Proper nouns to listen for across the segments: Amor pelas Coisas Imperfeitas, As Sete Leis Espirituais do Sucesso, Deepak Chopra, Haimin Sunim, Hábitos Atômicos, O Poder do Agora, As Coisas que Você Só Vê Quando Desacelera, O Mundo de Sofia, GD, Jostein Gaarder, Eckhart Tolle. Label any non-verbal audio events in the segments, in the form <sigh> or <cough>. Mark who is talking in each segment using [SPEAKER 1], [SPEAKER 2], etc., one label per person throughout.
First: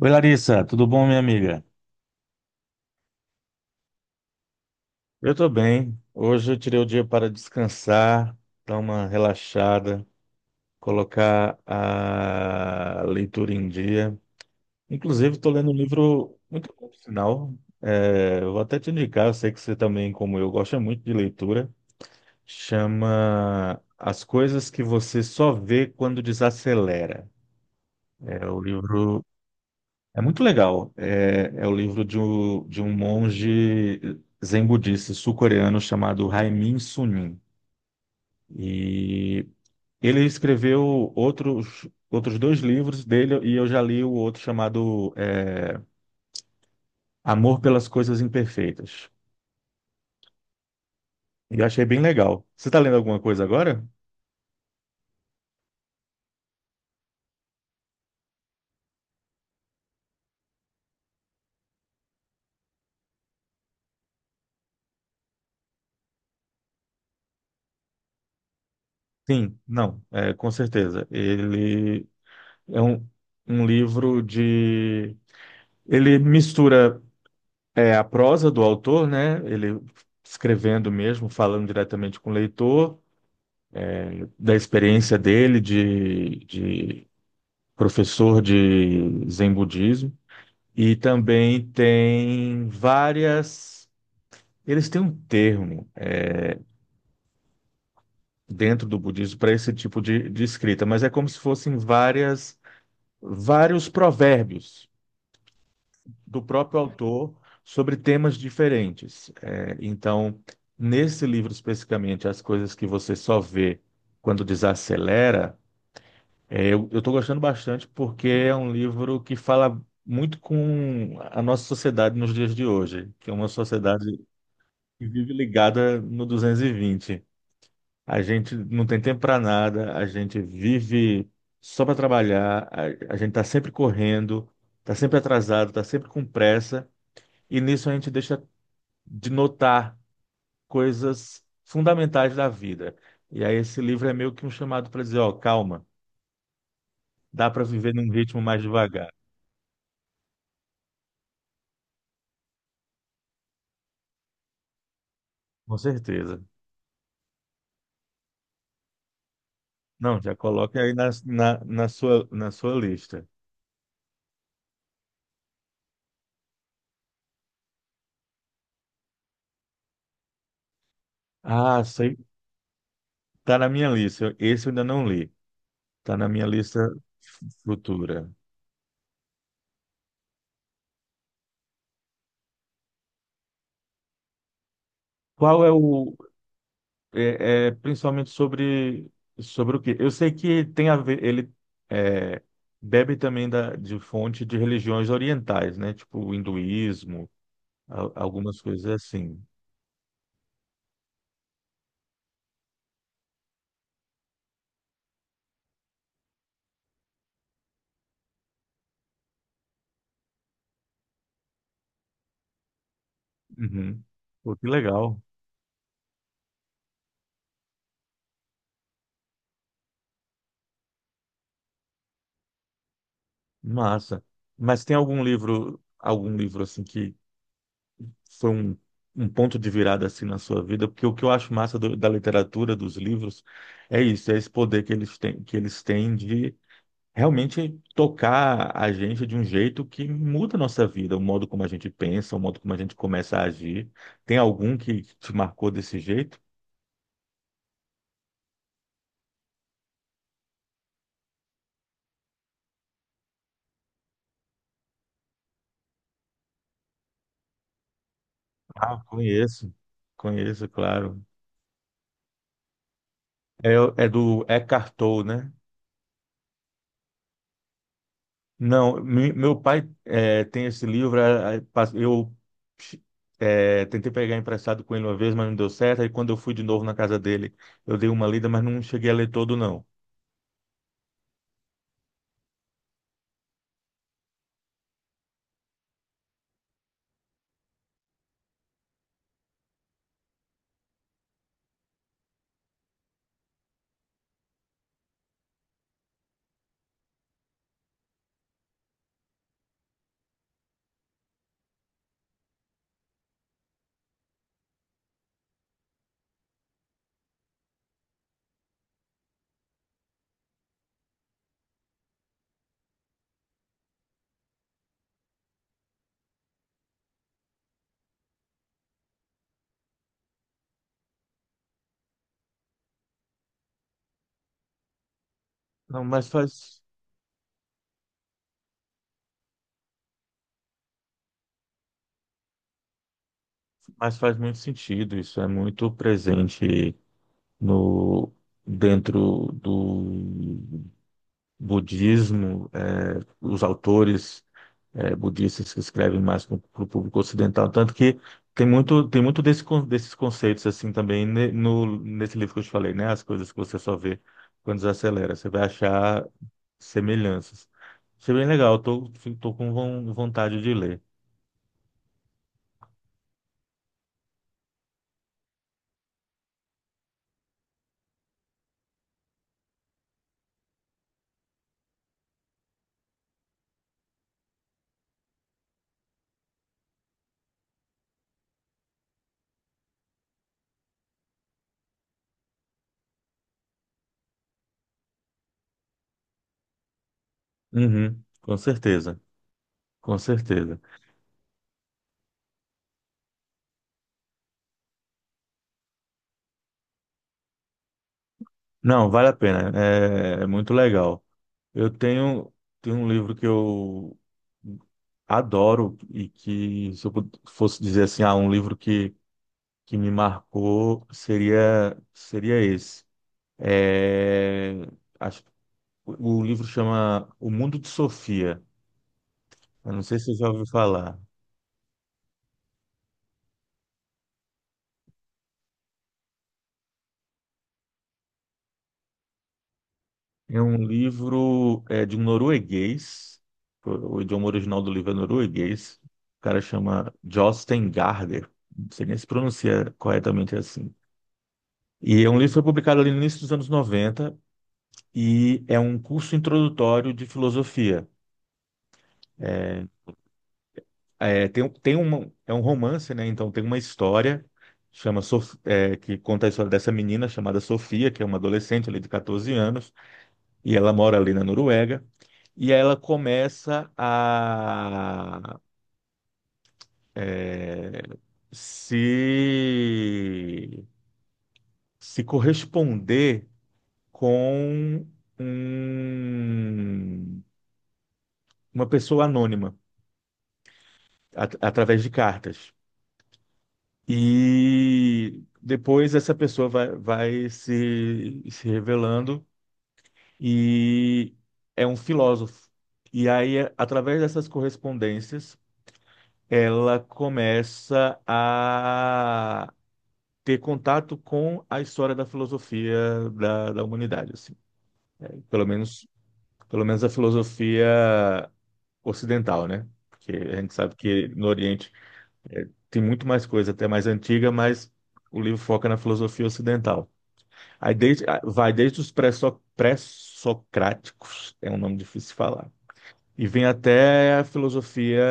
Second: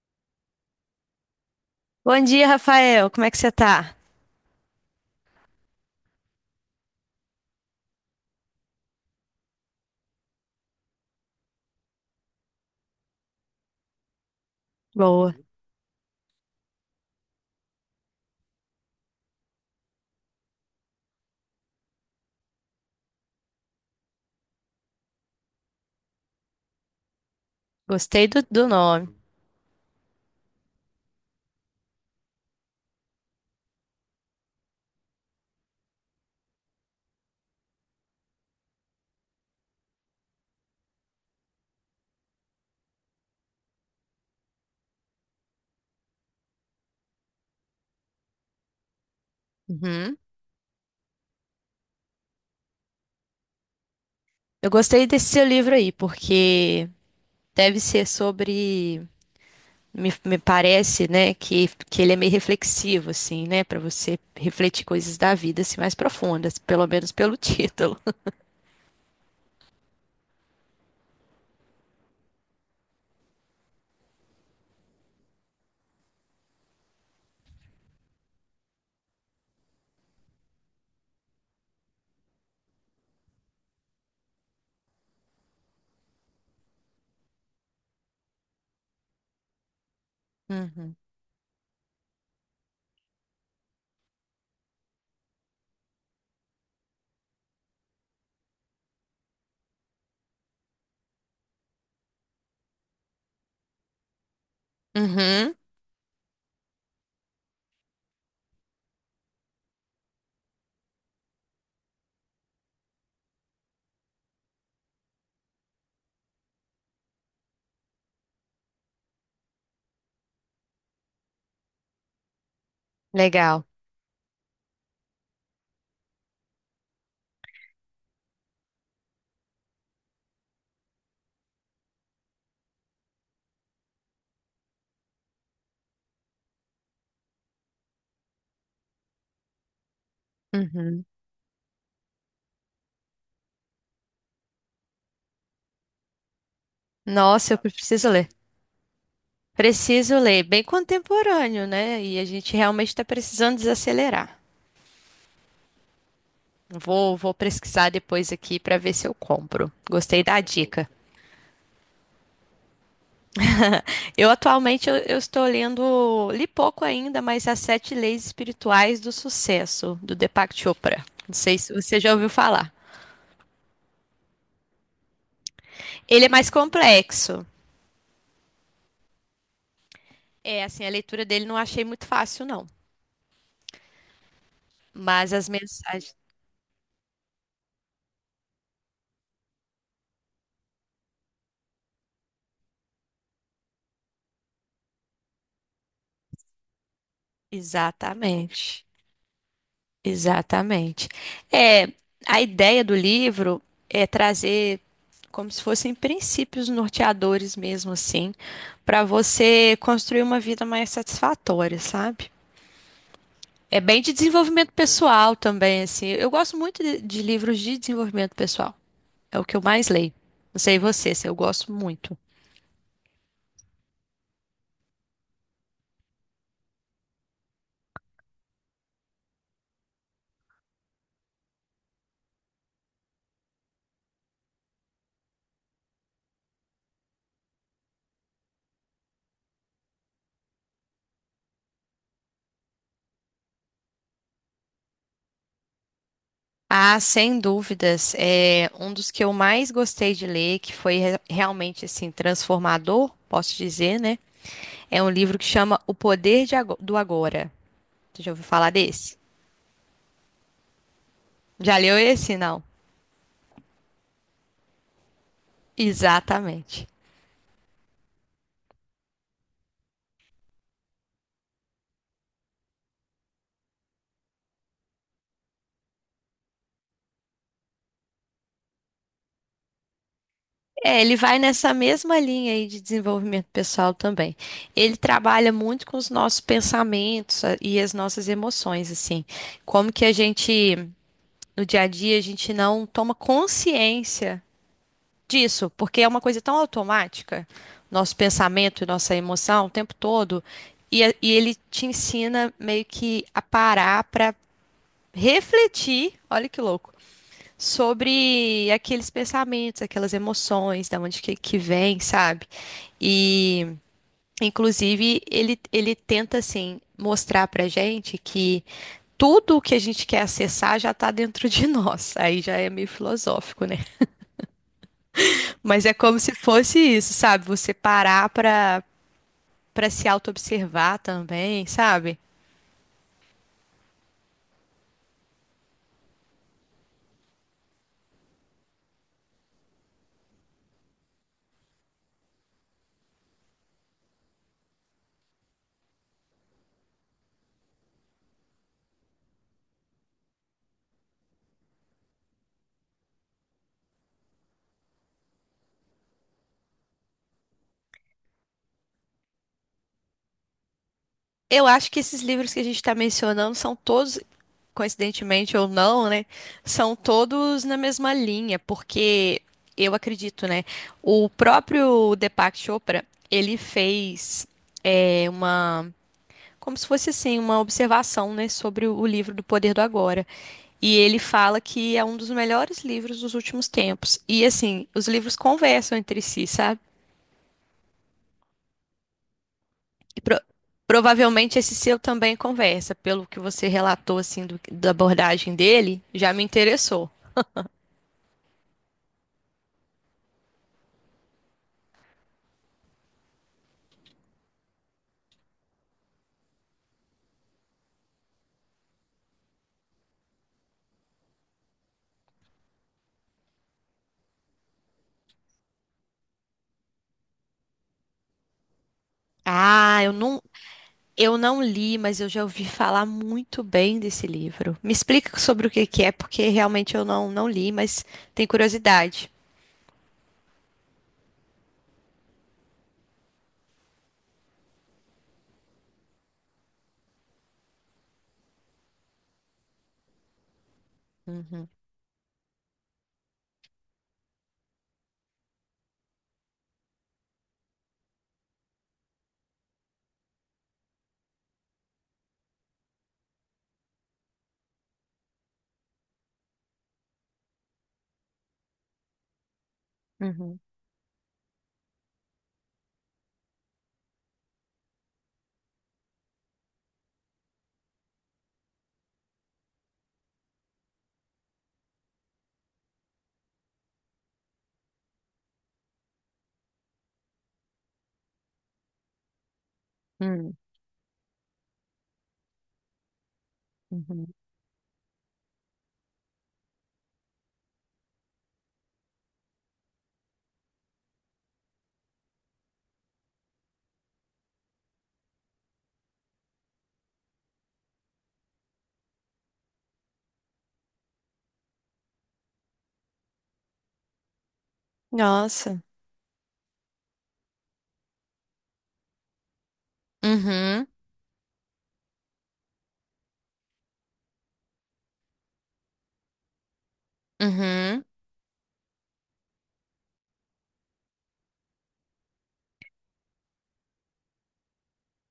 [SPEAKER 1] Oi, Larissa, tudo bom, minha amiga?
[SPEAKER 2] Bom dia, Rafael. Como é que você tá?
[SPEAKER 1] Eu tô bem. Hoje eu tirei o dia para descansar, dar uma relaxada, colocar a leitura em dia.
[SPEAKER 2] Boa.
[SPEAKER 1] Inclusive, estou lendo um livro muito bom, por sinal. Eu vou até te indicar, eu sei que você também, como eu, gosta muito de leitura. Chama As Coisas que Você Só Vê Quando Desacelera.
[SPEAKER 2] Gostei do,
[SPEAKER 1] É o
[SPEAKER 2] do nome.
[SPEAKER 1] livro. É muito legal. É o livro de um monge zen budista sul-coreano chamado Haimin Sunim. E ele escreveu outros dois livros dele, e eu já li o outro chamado Amor pelas Coisas Imperfeitas.
[SPEAKER 2] Uhum.
[SPEAKER 1] E eu achei bem legal. Você está lendo alguma coisa agora?
[SPEAKER 2] Eu gostei desse seu livro aí, porque deve ser sobre. Me parece, né, que ele é meio reflexivo, assim, né, para você refletir coisas da vida assim, mais profundas, pelo menos pelo <laughs> título.
[SPEAKER 1] Sim, não, com certeza. Ele é um, um livro de. Ele mistura. É a prosa do autor, né? Ele escrevendo mesmo, falando diretamente com o leitor, da experiência dele de professor de Zen budismo. E
[SPEAKER 2] Uhum.
[SPEAKER 1] também tem várias. Eles têm um termo dentro do budismo para esse tipo de escrita, mas é como se fossem várias, vários provérbios
[SPEAKER 2] Uhum.
[SPEAKER 1] do próprio autor sobre temas diferentes. É, então, nesse livro especificamente, as coisas que você só vê quando desacelera, eu estou gostando bastante porque é um livro que fala muito com a nossa sociedade nos dias de hoje, que é uma
[SPEAKER 2] Legal.
[SPEAKER 1] sociedade que vive ligada no 220. A gente não tem tempo para nada, a gente vive só para trabalhar, a gente está sempre correndo, está sempre atrasado, está sempre com pressa, e nisso a gente deixa de notar
[SPEAKER 2] Uhum.
[SPEAKER 1] coisas fundamentais da vida. E aí esse livro é meio que um chamado para dizer, ó, calma, dá
[SPEAKER 2] Nossa, eu
[SPEAKER 1] para viver
[SPEAKER 2] preciso
[SPEAKER 1] num
[SPEAKER 2] ler.
[SPEAKER 1] ritmo mais devagar.
[SPEAKER 2] Preciso ler. Bem contemporâneo, né? E a gente realmente está precisando desacelerar.
[SPEAKER 1] Com certeza.
[SPEAKER 2] Vou pesquisar depois aqui para ver se eu compro.
[SPEAKER 1] Não,
[SPEAKER 2] Gostei
[SPEAKER 1] já
[SPEAKER 2] da
[SPEAKER 1] coloque
[SPEAKER 2] dica.
[SPEAKER 1] aí na sua lista.
[SPEAKER 2] Eu atualmente eu estou lendo, li pouco ainda, mas As Sete Leis Espirituais do Sucesso, do Deepak Chopra. Não sei se
[SPEAKER 1] Ah,
[SPEAKER 2] você já
[SPEAKER 1] sei,
[SPEAKER 2] ouviu falar.
[SPEAKER 1] tá na minha lista. Esse eu ainda não li. Tá
[SPEAKER 2] Ele é
[SPEAKER 1] na minha
[SPEAKER 2] mais
[SPEAKER 1] lista
[SPEAKER 2] complexo.
[SPEAKER 1] futura.
[SPEAKER 2] É, assim, a leitura dele não achei muito fácil, não. Mas as
[SPEAKER 1] Qual é
[SPEAKER 2] mensagens.
[SPEAKER 1] o. Principalmente sobre o quê? Eu sei que tem a ver, ele é, bebe também de fonte de religiões orientais, né? Tipo o hinduísmo, algumas
[SPEAKER 2] Exatamente.
[SPEAKER 1] coisas assim.
[SPEAKER 2] Exatamente. É, a ideia do livro é trazer como se fossem princípios norteadores mesmo assim, para você construir uma vida mais satisfatória, sabe? É bem
[SPEAKER 1] Uhum.
[SPEAKER 2] de
[SPEAKER 1] Pô, que
[SPEAKER 2] desenvolvimento
[SPEAKER 1] legal,
[SPEAKER 2] pessoal também, assim. Eu gosto muito de livros de desenvolvimento pessoal. É o que eu mais leio. Não sei você, assim, eu gosto muito.
[SPEAKER 1] massa. Mas tem algum livro assim que foi um ponto de virada assim na sua vida? Porque o que eu acho massa da literatura, dos livros, é isso, é esse poder que eles têm, de realmente tocar a gente de um jeito que muda a nossa vida, o modo como a gente pensa, o modo como a gente começa a agir. Tem algum que te marcou desse jeito?
[SPEAKER 2] Ah, sem dúvidas, é um dos que eu mais gostei de ler, que foi realmente assim transformador, posso dizer, né? É um livro que chama O Poder do Agora. Você já ouviu falar
[SPEAKER 1] Ah,
[SPEAKER 2] desse?
[SPEAKER 1] conheço, conheço, claro.
[SPEAKER 2] Já leu esse? Não.
[SPEAKER 1] É, é do Eckhart Tolle, né?
[SPEAKER 2] Exatamente.
[SPEAKER 1] Não, meu pai tem esse livro, tentei pegar emprestado com ele uma vez, mas não deu certo, aí quando eu fui de novo na casa dele, eu dei uma lida, mas não cheguei a ler todo, não.
[SPEAKER 2] É, ele vai nessa mesma linha aí de desenvolvimento pessoal também. Ele trabalha muito com os nossos pensamentos e as nossas emoções, assim. Como que a gente, no dia a dia, a gente não toma consciência disso, porque é uma coisa tão automática, nosso pensamento e nossa emoção o tempo todo, e, e ele te ensina meio que a parar para refletir, olha que louco, sobre aqueles pensamentos, aquelas emoções, da onde que vem, sabe? E, inclusive, ele tenta, assim, mostrar pra gente que tudo o que a gente quer acessar já tá dentro de <laughs> nós. Aí já é meio filosófico, né? Mas é
[SPEAKER 1] Não,
[SPEAKER 2] como
[SPEAKER 1] mas
[SPEAKER 2] se fosse
[SPEAKER 1] faz.
[SPEAKER 2] isso, sabe? Você parar pra se auto-observar também, sabe?
[SPEAKER 1] Mas faz muito sentido, isso é muito presente no dentro do budismo, os autores budistas que escrevem mais para o público ocidental, tanto que tem muito desse, desses conceitos assim também ne- no nesse livro que eu te falei, né? As coisas que você só vê quando desacelera, você vai achar semelhanças. Isso é bem legal, tô com vontade de ler.
[SPEAKER 2] Eu acho que esses livros que a gente está mencionando são todos, coincidentemente ou não, né, são todos na mesma linha, porque eu acredito, né, o próprio Deepak Chopra, ele fez é, uma, como se fosse assim, uma observação, né, sobre o livro do Poder do Agora, e ele fala que é um dos melhores livros dos últimos tempos, e assim, os livros conversam entre si, sabe?
[SPEAKER 1] Uhum, com certeza, com
[SPEAKER 2] E pro-
[SPEAKER 1] certeza.
[SPEAKER 2] Provavelmente esse seu também conversa, pelo que você relatou assim da abordagem dele, já me interessou.
[SPEAKER 1] Não, vale a pena. É, é muito legal. Eu tenho, tenho um livro que eu adoro e que, se eu fosse dizer assim, ah, um livro que me marcou, seria esse. É, acho, o livro chama O Mundo de Sofia. Eu
[SPEAKER 2] Ah,
[SPEAKER 1] não
[SPEAKER 2] eu
[SPEAKER 1] sei se você
[SPEAKER 2] não.
[SPEAKER 1] já ouviu falar.
[SPEAKER 2] Eu não li, mas eu já ouvi falar muito bem desse livro. Me explica sobre o que que é, porque realmente eu não li, mas tenho curiosidade.
[SPEAKER 1] É um livro de um norueguês. O idioma original do livro é norueguês. O cara chama Jostein Gaarder. Não sei nem se pronuncia corretamente assim. E é um livro que foi publicado ali no início dos anos 90 e é um curso introdutório de filosofia. É, é, tem, um, tem uma, é um romance, né? Então tem uma história. Que conta a história dessa menina chamada Sofia, que é uma adolescente ali de 14 anos,
[SPEAKER 2] Uhum,
[SPEAKER 1] e ela mora ali na Noruega. E ela começa a é, se, se corresponder com um- uma pessoa anônima
[SPEAKER 2] uhum,
[SPEAKER 1] através de cartas.
[SPEAKER 2] uhum.
[SPEAKER 1] E depois essa pessoa vai se revelando e é um filósofo. E aí, através dessas correspondências, ela começa ter contato com a história da filosofia da humanidade, assim. Pelo
[SPEAKER 2] Nossa.
[SPEAKER 1] menos, pelo menos a filosofia ocidental, né? Porque a gente
[SPEAKER 2] Uhum,
[SPEAKER 1] sabe que no Oriente tem muito mais coisa, até mais antiga, mas o livro foca na filosofia ocidental. Aí
[SPEAKER 2] uhum.
[SPEAKER 1] desde, ah, vai desde os pré-socráticos, é um nome difícil de falar, e vem até a filosofia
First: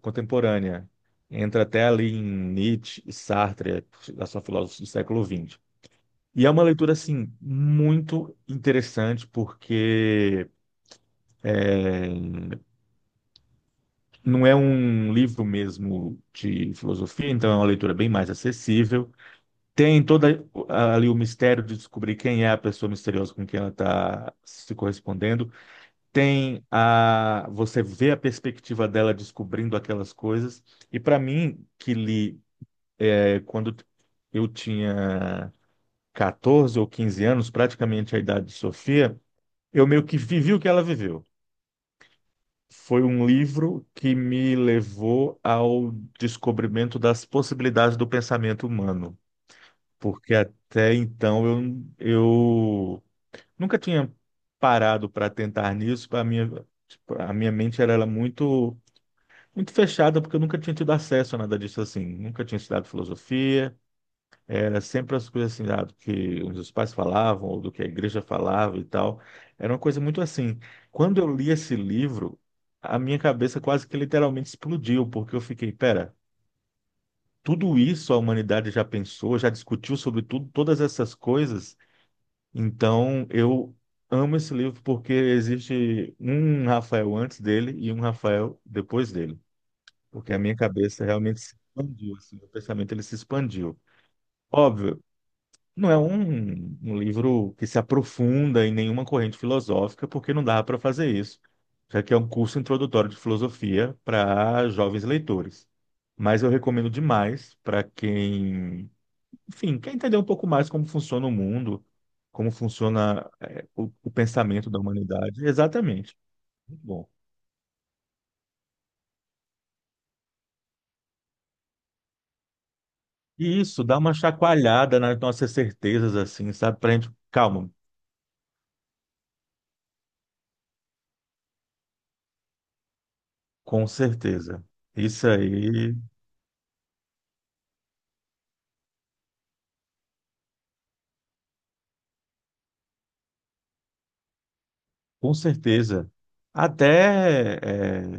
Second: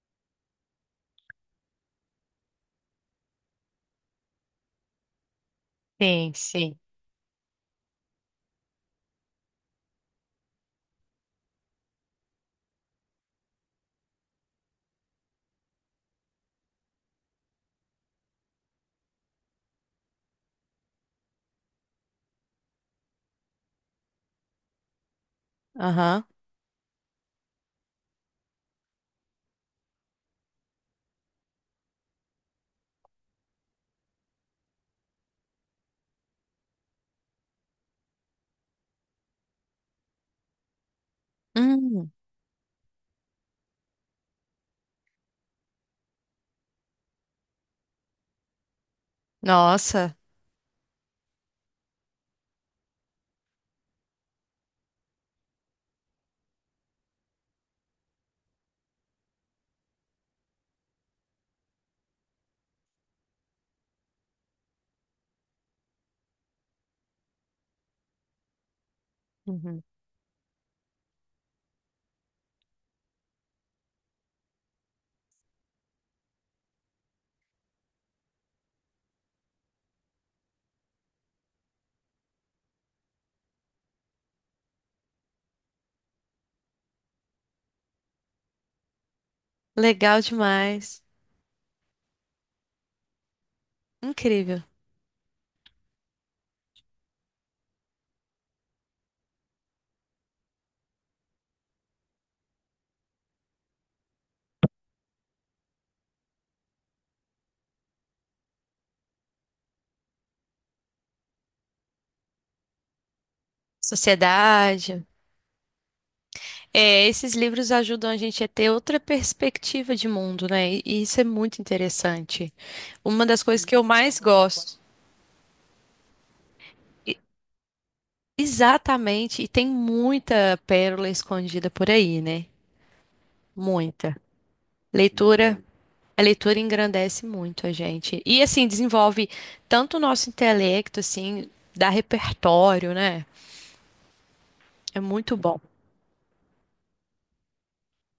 [SPEAKER 1] contemporânea. Entra até ali em Nietzsche e Sartre, a sua filósofos do século XX.
[SPEAKER 2] Sim,
[SPEAKER 1] E é uma
[SPEAKER 2] sim.
[SPEAKER 1] leitura, assim, muito interessante, porque não é um livro mesmo de filosofia, então é uma leitura bem mais acessível. Tem toda ali o mistério de descobrir quem é a pessoa misteriosa com quem ela está se correspondendo.
[SPEAKER 2] Aham.
[SPEAKER 1] Tem a você vê a perspectiva dela descobrindo aquelas coisas. E para mim, que li quando eu tinha 14 ou 15 anos, praticamente a idade de Sofia, eu meio que vivi o que ela viveu.
[SPEAKER 2] Hum,
[SPEAKER 1] Foi um livro que me levou ao descobrimento das possibilidades do pensamento humano,
[SPEAKER 2] nossa,
[SPEAKER 1] porque até então eu nunca tinha parado para tentar nisso. A minha mente muito fechada, porque eu nunca tinha tido acesso a nada disso assim. Nunca tinha estudado filosofia, era sempre as coisas assim, ah, do que os meus pais falavam, ou do que a igreja falava e tal. Era uma
[SPEAKER 2] uhum.
[SPEAKER 1] coisa muito assim. Quando eu li esse livro, a minha cabeça quase que literalmente explodiu, porque eu fiquei, pera, tudo isso a humanidade já pensou, já discutiu sobre tudo, todas essas coisas. Então, eu amo esse livro porque existe um Rafael antes dele e um Rafael depois dele.
[SPEAKER 2] Legal
[SPEAKER 1] Porque a minha
[SPEAKER 2] demais.
[SPEAKER 1] cabeça realmente se expandiu, assim, o pensamento ele se expandiu.
[SPEAKER 2] Incrível.
[SPEAKER 1] Óbvio, não é um livro que se aprofunda em nenhuma corrente filosófica, porque não dava para fazer isso, já que é um curso introdutório de filosofia para jovens leitores. Mas eu recomendo demais para quem, enfim, quer entender um pouco mais como funciona o mundo, como funciona, o pensamento da
[SPEAKER 2] Sociedade.
[SPEAKER 1] humanidade. Exatamente. Muito
[SPEAKER 2] É,
[SPEAKER 1] bom.
[SPEAKER 2] esses livros ajudam a gente a ter outra perspectiva de mundo, né? E isso é muito interessante. Uma das
[SPEAKER 1] E
[SPEAKER 2] coisas que eu
[SPEAKER 1] isso dá uma
[SPEAKER 2] mais gosto.
[SPEAKER 1] chacoalhada nas nossas certezas, assim, sabe? Para gente, calma,
[SPEAKER 2] Exatamente, e tem muita pérola escondida por aí, né?
[SPEAKER 1] com
[SPEAKER 2] Muita.
[SPEAKER 1] certeza. Isso
[SPEAKER 2] Leitura, uhum,
[SPEAKER 1] aí.
[SPEAKER 2] a leitura engrandece muito a gente. E assim, desenvolve tanto o nosso intelecto, assim, dá repertório, né? É
[SPEAKER 1] Com
[SPEAKER 2] muito bom.
[SPEAKER 1] certeza. Até eh,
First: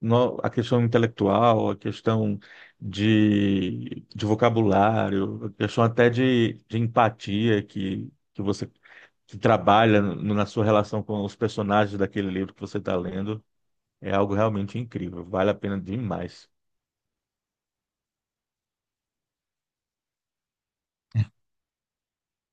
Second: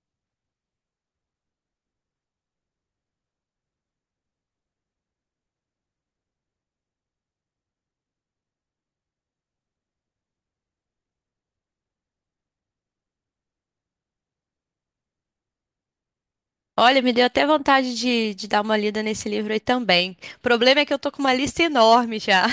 [SPEAKER 1] no- A questão intelectual, a questão de vocabulário, a questão até de empatia que trabalha na sua relação com os personagens daquele livro que você está lendo, é algo realmente incrível. Vale a pena demais.
[SPEAKER 2] Olha, me deu até vontade de dar uma lida nesse livro aí também. O problema é que eu tô com uma lista enorme já.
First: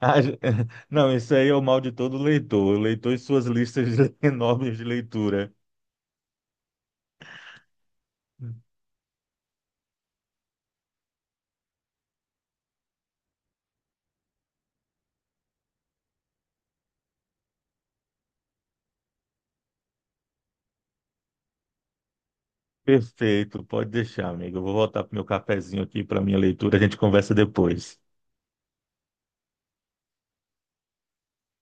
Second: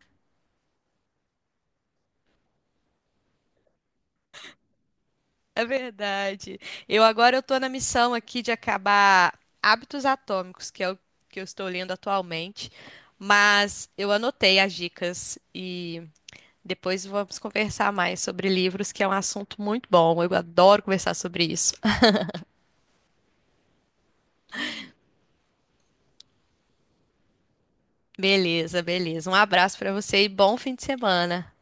[SPEAKER 1] Ah, <laughs> não, isso aí é o mal de todo leitor. O leitor e suas listas <laughs> enormes de leitura.
[SPEAKER 2] É verdade. Eu agora eu tô na missão aqui de acabar Hábitos Atômicos, que é o que eu estou lendo atualmente, mas eu anotei as dicas e depois vamos conversar mais sobre livros, que é um assunto muito bom. Eu adoro conversar sobre isso. <laughs>
[SPEAKER 1] Perfeito, pode deixar, amigo. Eu vou voltar pro meu cafezinho aqui, para minha leitura. A gente conversa depois.
[SPEAKER 2] Beleza, beleza. Um abraço para você e bom fim de semana.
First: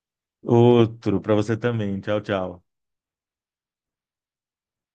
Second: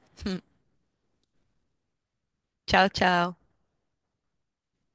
[SPEAKER 1] Outro para você também. Tchau, tchau.
[SPEAKER 2] Tchau, tchau.